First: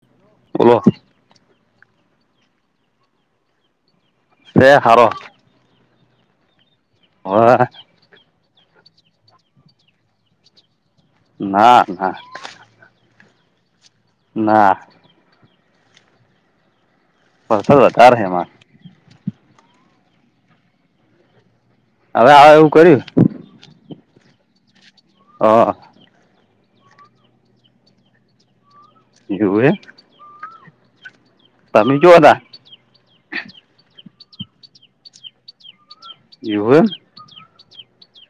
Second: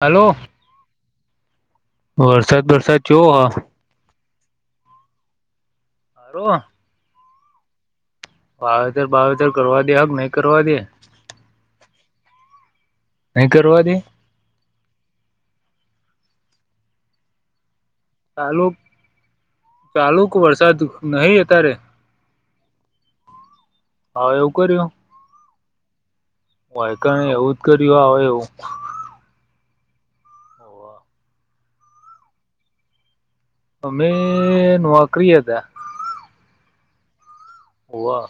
હાલો. ઓ. વરસાદ વરસાદ જોયો હા, અરે સાવ. હ [inaudible] હ [inaudible] વાવેતર બાવેતર કરવા દે નઈ કરવા દે. ના, ના. નહીં કરવા દે. ના. હ સરૂવાત આ રાહમાં, ચાલુક વરસાદ નહીં અત્યારે. હવે આવ એવું કર્યું, હા એવું કર્યું. હા. હોય કાંઈ એવું જ કર્યું આવે એવું, યુવેઈટ. તમે હજું અદા અમે નોકરીએ હતા. વું [inaudible] હોવા.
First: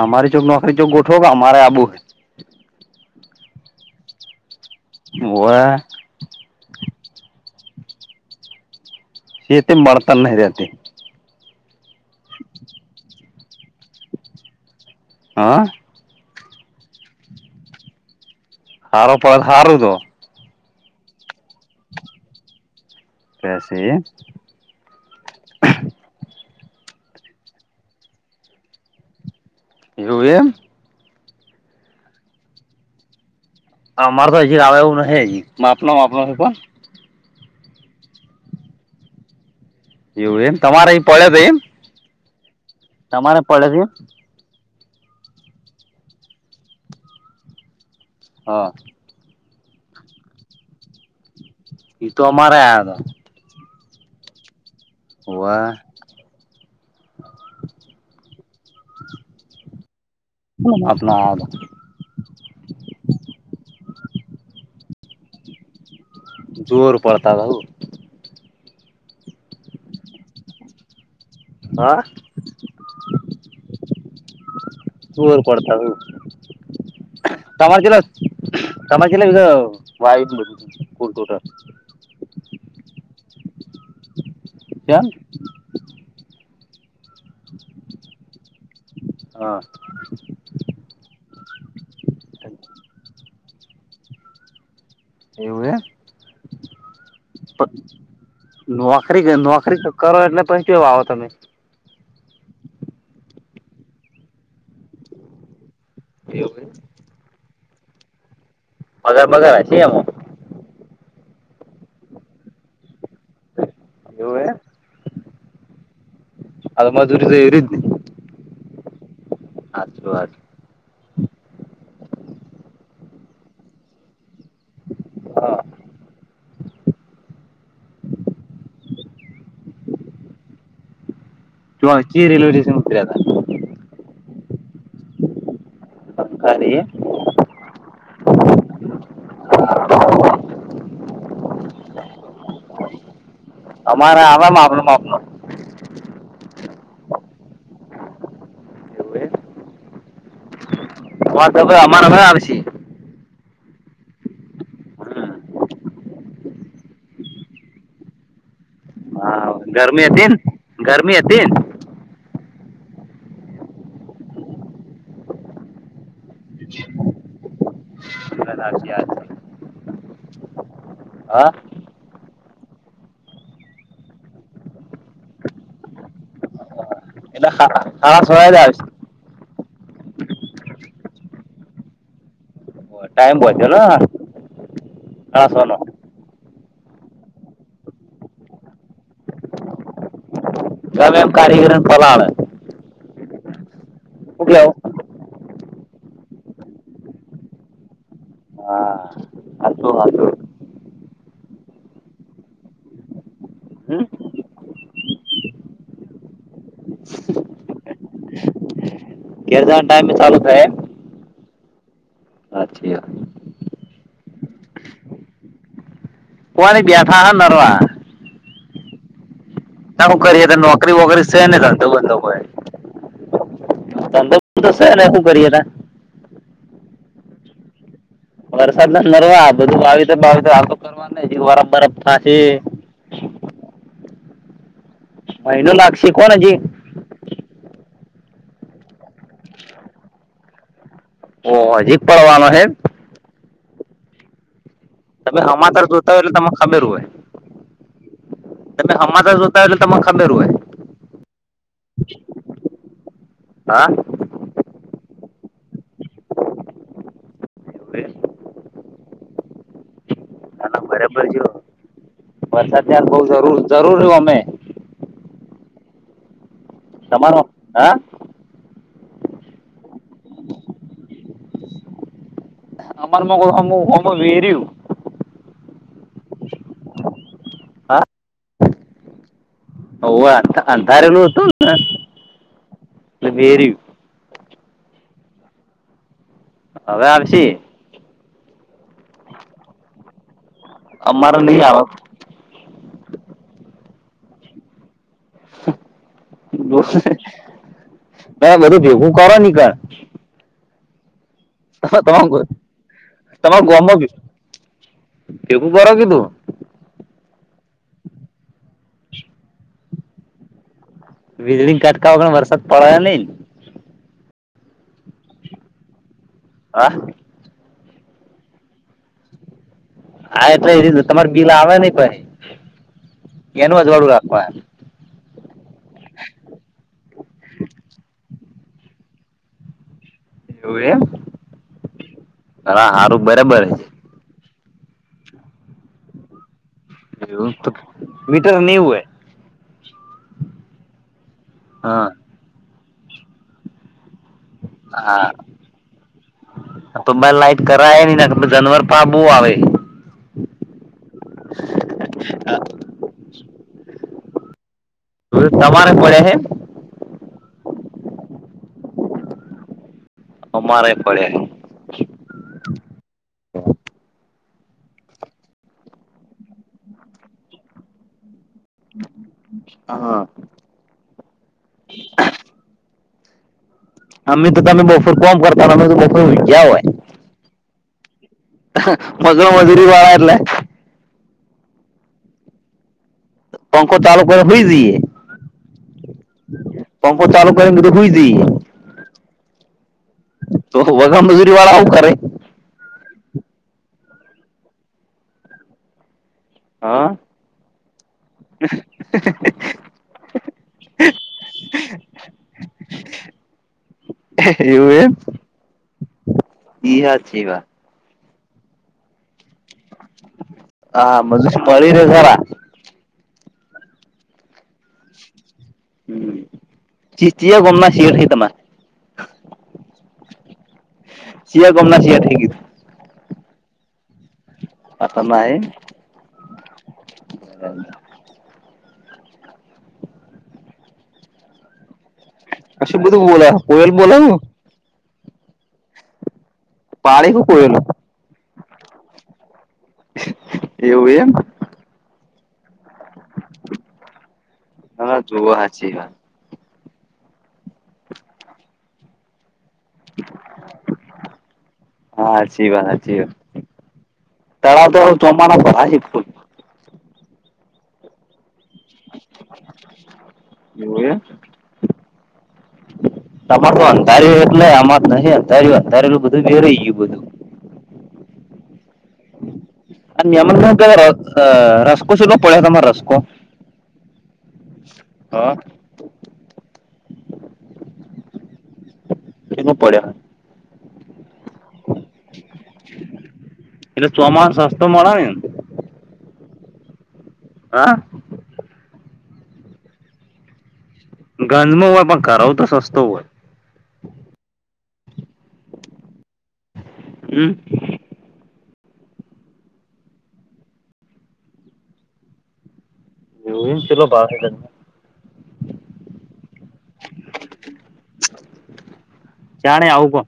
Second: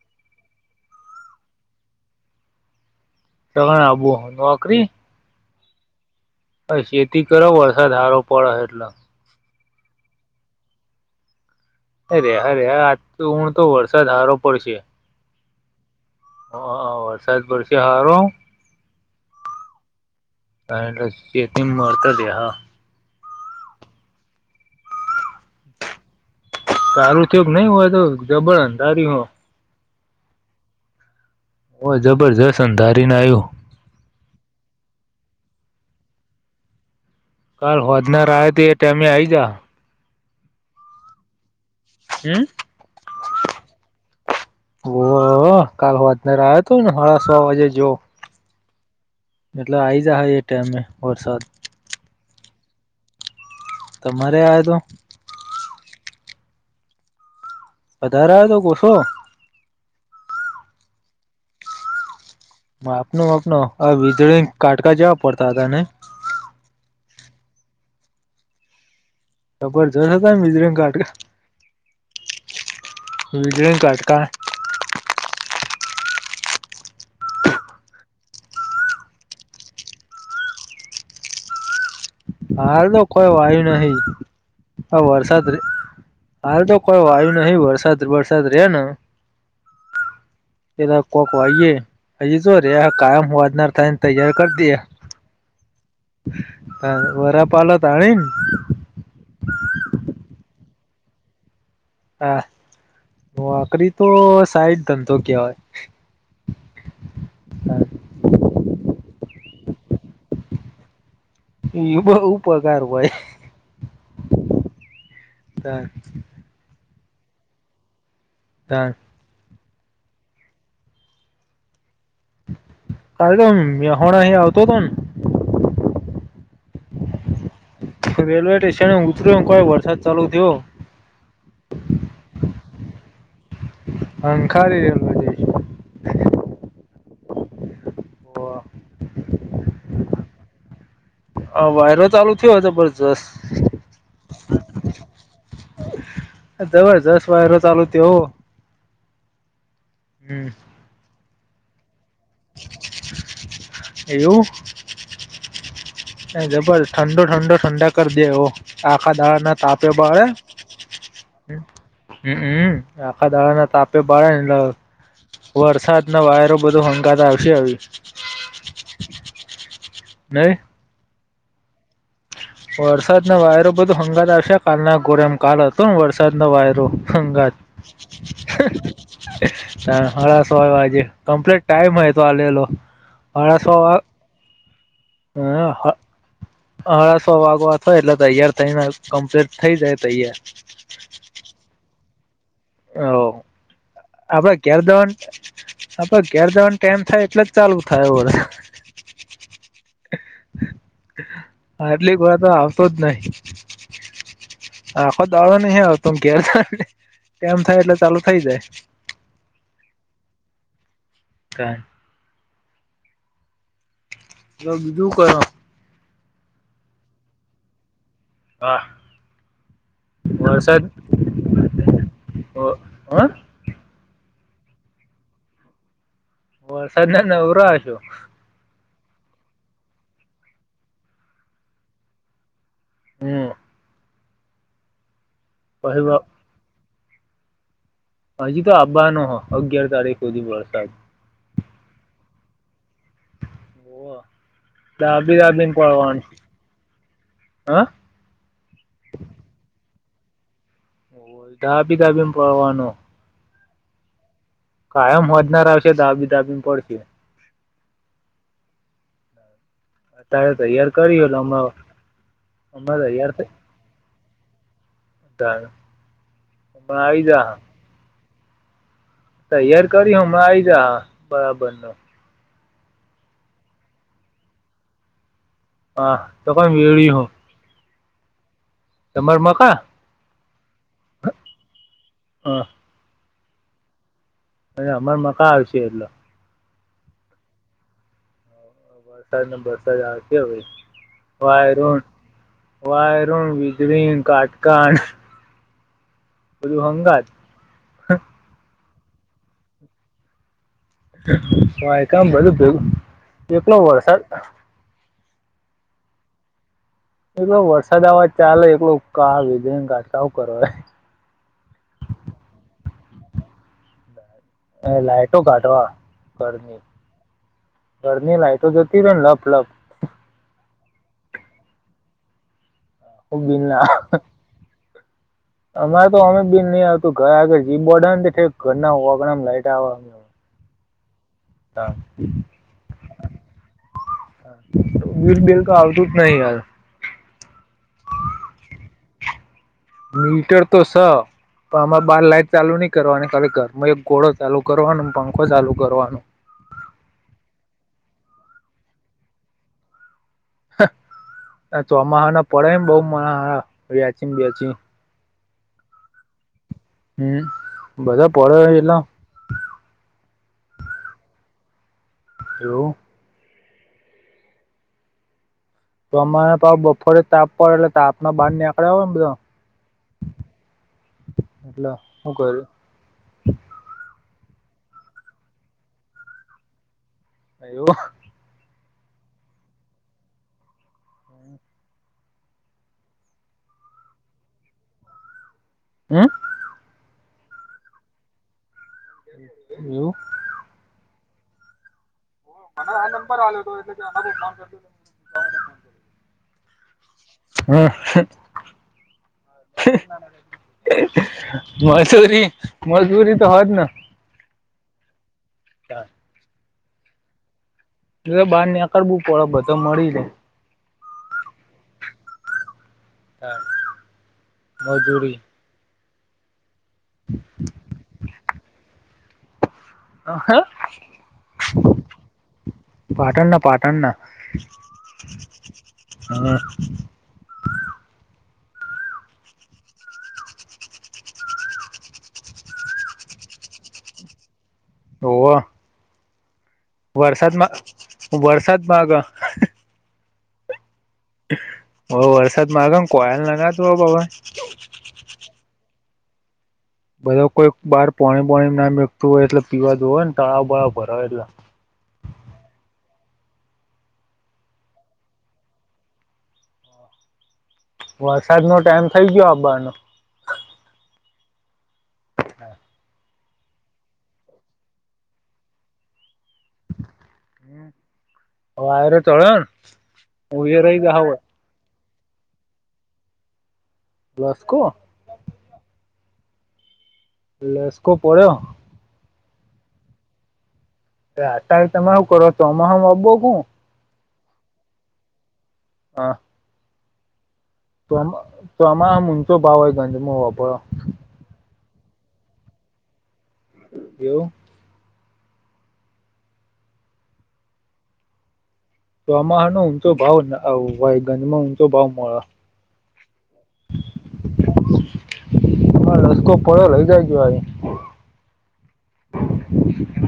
અમારી ચક નોકરી ચક ગોઠો અમારે આબુ હો, તમારે આબુ નોકરીજ. બવે [inaudible] ખેતી કરો વરસાદ હારો પડે એટલે, ખેતી મળતાર ન રેહતી. રેહા રેહા આજ તો ઓણ તો વરસાદ હારો પડશે. હા. હ વરસાદ પડશે હારો, હારોપળ હારુ તો. કાર ખેતી વર્તદેહ. પેસે. સારું થયોગ નહીં હોય તો જ બળ અંધારી હો. એવું એમ. હું જબરજસ્ત અંધારીને આવ્યો. મારે તો હજી આવવા એવું ન માપના માપ છે, પણ કાલ હોજનાર આવે તોએ ટાઈમે આવીજા. એવું એમ તમારે પડે ભાઈ એમ, હું તમારે પડે છે, બ કાલ વાતનાર આવ્યો હતો, ને સાડા છ વાગેજો. હા, મતલબ આઈ જહાએ ટાઈમમે વરસાદ, એતો અમારે આયા હતાં. તમારે આતો, વાહ, વધારે હતો કે ઓછો. હું આપણા. આપનુનો માપનો આ વીજળી કાટકા જવા પડતા હતા ને. જોર પડતા હતા. હ.. ખબર જશે હતા ને બિજરંગ કાટકા. હા.. વીજળી કાટકા તુવર પડતારુ તમારે તમારેલા [unintelligible] બધ વાઈટ બધું પુરતું નટુ હાલ, તો કોઈ વાયુ નહી આ કેમ વરસાદ રે.. હાલ તો, કોઈ વાયુ નહીં વરસાદ વરસાદ રે ન હા પેલા કોક વાઈએે હજી, તો રે કાયમ હોવાજનાર થાયને તૈયારી કરી દેએ. [inaudible] એવું હે. [inaudible] બારા પાલતા દાણી. નોકરી નોકરી કરો એટલે [inaudible] વાવો તમે. હા.. નોકરી તો સાઈડ ધંધો કેવાય. [inaudible] એવું. [inaudible] બાલ બાલ અતિ આવું. એ [inaudible] બહ ઉપકાર હોય. એવું એમ હાલ જોઈએ તો [inaudible] એ રેયેજની હા.. આટલા જ. ક [inaudible] તોહોણા અહીં આવતો હતો ને.. હા [inaudible] રેલવે સ્ટેશન ઉતર્યો પણ કઈ વરસાદ ચાલુ થયો. જો [inaudible] આચીએ રેલ્વે સ્ટેશન ઉતયા હતા. હ ખારીરે બધી. બ.. ખારી આ વાયરો ચાલુ થયો હતો, [inaudible] બબરજસ્ત અમારા આવે માપનો માપ નો. જબરજસ્ત વાયરો ચાલુ, તેવો. એવું હમ. વાત હવે અમાર હવે આવશે. એવું? જબર ઠંડો ઠંડો ઠંડા કરી દે એવો, આખા દાડા હા ના તાપે ગરમી બળે? હતી ને ગરમી હતી હમ હમ આખા દાડાના તાપે બળે ન એટલ વરસાદન, વાયરો બધો હંગાથ આવશે. તન [unintelligible] નહિ? હા વરસાદન વાયરો બધો હંગાથ આવશે, કાલના ગોરેમ, કાલ હતોને, વરસાદનો વાયરો? એટલે હાડા હાડા છ એ જ આવસે હાડા સોય વાગે, કમ્પ્લીટ ટાઈમ એ તો આલેલો ટાઈમ બાંધેલો? હમ હ હાડા સો વાગવા થાય એટલે તૈયાર થઈને, કમ્પ્લીટ થઇ જાય તૈયાર. ગમે એમ કારીગરોને પલાડે હો, આપે કેવું કેર દોન આપે ઘેર જવાન ટેમ થાય એટલે જ ચાલુ થાય એવો રે! હા હાચું હાચું આટલીક વાર તો આવતો જ નહીં. હમ? આખો દાડો નહીં આવતો ને ઘેર જવાન ટાઇમ એમ થાય એટલે ચાલુ થઇ જાય. ઘેર જવાન ટાઈમે ચાલુ થાય, એમ? કાય હાચી વાત લો, બીજું કરો પોણી બેઠા હે નરવા. વાહ તણ હું કરીએ તો, નોકરી વોકરી સે નહીં ધંધોબધો કોઈ હ? ધંધો તો સે નહિ હું કરીએ તાણ? વરસાદના નવરા હશો વરસાદના નરવા, બધું વાવીસુ બાવીસુ [unintelligible] વરાપ બરાપ થાહે. હમ મહિનો લાગશી પછી કોણ હજી? હજી તો આવવાનો હ, અગિયાર તારીખ સુધી વરસાદ. ઓહ, હજી પડવાનો એમ? હ તમે હમાચાર જોતા હોય એટલે તમે ખબેર હોય. હ એટલે હમાચાર જોતા હોય એટલે તમારે ખબેર હોય. દાબી દાબીન પડવાનો હા? કાયમ હોજનાર આવશે, દાબી દાબી પડશે ઠીક અતારે ના ના તૈયાર કરી બરાબર એટલે જો, હમણાં વરસાદ હમણાં ત્યાન બઉ તૈયાર જરૂર, જરૂર ઓ મે. હ, આઈ તમારો જાહે. હા તૈયાર કરી, હમણા આઈ જાય, બરાબરનો. અમાર ના હોય, અમાર હોમુ લેરિયુ. હા તો પણ વળી હો તમાર મકા હ અંધારેલું હતુંને હ અને એટ વેરી અને અમાર મકા આવશે એટલો હવે આવશે વરસાદ ને વરસાદ આવતીવે અમારે નહી વાય આવે રણ વાયરોવિજળી કટકા ત બધું ભેગું કરો નીક વાય તમા કામ બધું ભું એકલો હો વરસાદ એવુ કરે કે તું એલો વરસાદ આવાજ ચાલે એકલો ક વિજ ગાટકાવ કરો વીજળી કટકાવા પણ વરસાદ પડયા નઈને લાઈટો કાઢવા ઘરની હા ઘર ની લાય તો જતી રને લપ લપ હા એટલે એ તમાર બિલ આવે નહ ભાઈ બિલ એનું ના અજવાળું આવે રાખવા અમારે તો અમે બીન નહી આવતું ઘરે આગર જી બોર્ડ ઘરના ઓગડા લાઈટમે એવું એમ હા હા હારું બરાબર વીર બિલ તો આવતું જ નહી હયાર મીટર નહી હું એ મીટર તો સ પણ આમાં હા બાર લાઈટ ચાલુ નહી કરવા અને ખરેખર એક ઘોડો ચાલુ કરવાનું હા પંખો ચાલુ કરવાનું તો બ લાઈટ કરાવાય નઈ ના જનવર પા બુ આવે ચોમા હને પડે બહ મ વ્યાચીને બે્યાચી ત સવારે પડે ને હમ્મ બધા પળ્યા એલા અમારે પડે હલો તોમારે પાાવ બફોરે તાપ પડે એટલે તાપના બહાર ને આપડ આવને બધા હા એટલે હું કર અમે તો તમે બપોર કોમ કરતા હો અમે તો બપોર ગયા હોય અયું મગળ મધુરી વડા એટલે પંખ ચાલુ કરે હુઈ રે હમ પંખો ચાલુ કર પછી હુઈ જયે એવું તો વગ મજૂરી વાળા આવું કરે મ આ નંબર આવ્યો હતો એટલે કામ કરું હતું હા હા મજૂરી મજૂરી તો હોત એવું એમ [unintelligible] છે વા બાર નેકાર બું પડ બધ મળી જે હા મજુરી મળી રે ખરા હ મજૂરી હમ્મ ચીચ ગોમ મા શિયાળ થ તમાં અ હ [unintelligible] ભાટણ ના પાટણ ના. અતા નાઈ. હમ્મ. [unintelligible] અશું બધુ બોલા કોયલ બોલઉં. હોવ. પાણી હું કોયેલું વરસાદમા વરસાદ માગ. એવું એમ. હો વરસાદ માગે ન કોયલ નાગત હો બ હવે. હા જોઓ હાચી વાત. બધા કોઈક બહાર પોણી બોણી ના મેકતું હોય એટલે પીવા જોવે ને તળાવ બળાવ ભરાય એટલે. હા હાચી વાત હાચી વાત. તળાવ તો હવે ચોમાહા ના ભરાઈ હ. વરસાદનો ટાઈમ થઈ ગયો આબાનો. એવું હે. [inaudible] તમાર તો અંધારિયું એટલે આમાર તો નહીં અંધારિયું અંધારેલું બધું વેરેયું ગ્યું બધું. વાયરો તડીયોન. આ નિયમનના ઘરે રસકો સે કે પડ્યા તમાર રસકો. રસકો? હા. લેસકો પડ્યો. કેમ હ પડ્યા. અતારે તમે હું કરો ચોમાહામમાં બોહું. એટલે ચોમાહા સસ્તો મળેને. હા. હા? ચોમાહા મા ઊંચો ભાવ હોય. [unintelligible] ઘરનું હોય પણ કરવું તો સસ્તુ હોય. એવું. હમ્મ. ચોમાહામા નો ઊંચો ભાવ ભય ગંજમાં ઊંચો ભાવ મળે. એવું એમ કેટલો ભાવ છે ગંજનો હ રસ્કો પડ્યો લઈ જાજો આઈ ને. ચિયાણે આવુ કો.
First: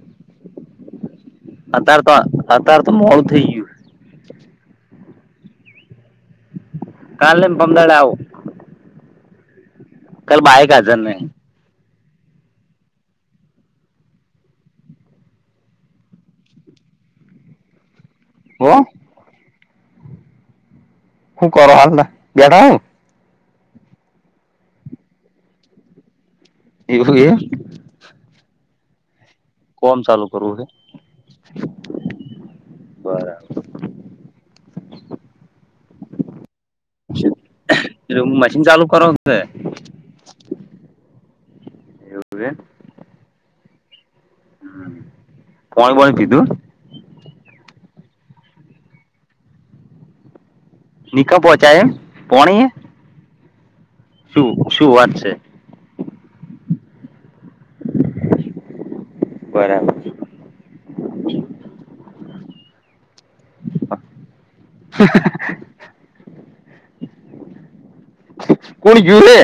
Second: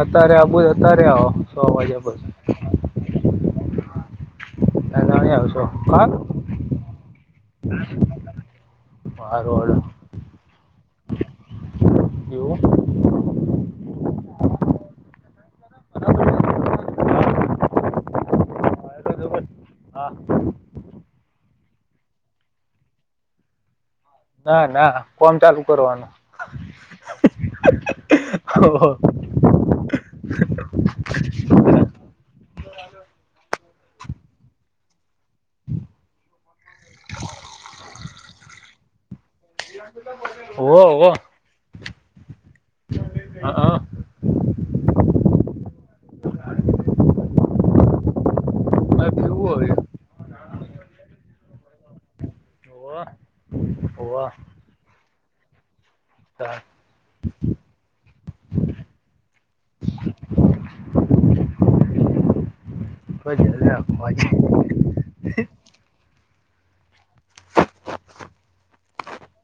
અતારે આવુ હે અતારે આવો. સો અતાર તો વાગ્યા પછી અતાર તો મોળું થઈ ગીયું. ને અતારે ની આવશો કા. કાલે ને પરમ દાડે આવું. હારુ હાલો. કલ બાઈક હાજર નહી. એવું. હો. હા. હું કર હાલના બેઠા હે ન. ના ના કોમ ચાલુ કરવાનું. એવું હે. હોવ. કોમ ચાલુ કરવું છે. બરાબર. મશીન ચાલુ કરવાનું છે. હોવ હોવ. એવું કે. હા હા. પોણી બોણી પીધું. હ કેવું હોય. નિખા પહોંચાય પોણી વોર. શું શું વાત છે. હા. બરાબર. કો જખજ [inaudible] હ [inaudible] કોણ ગીયુ રે.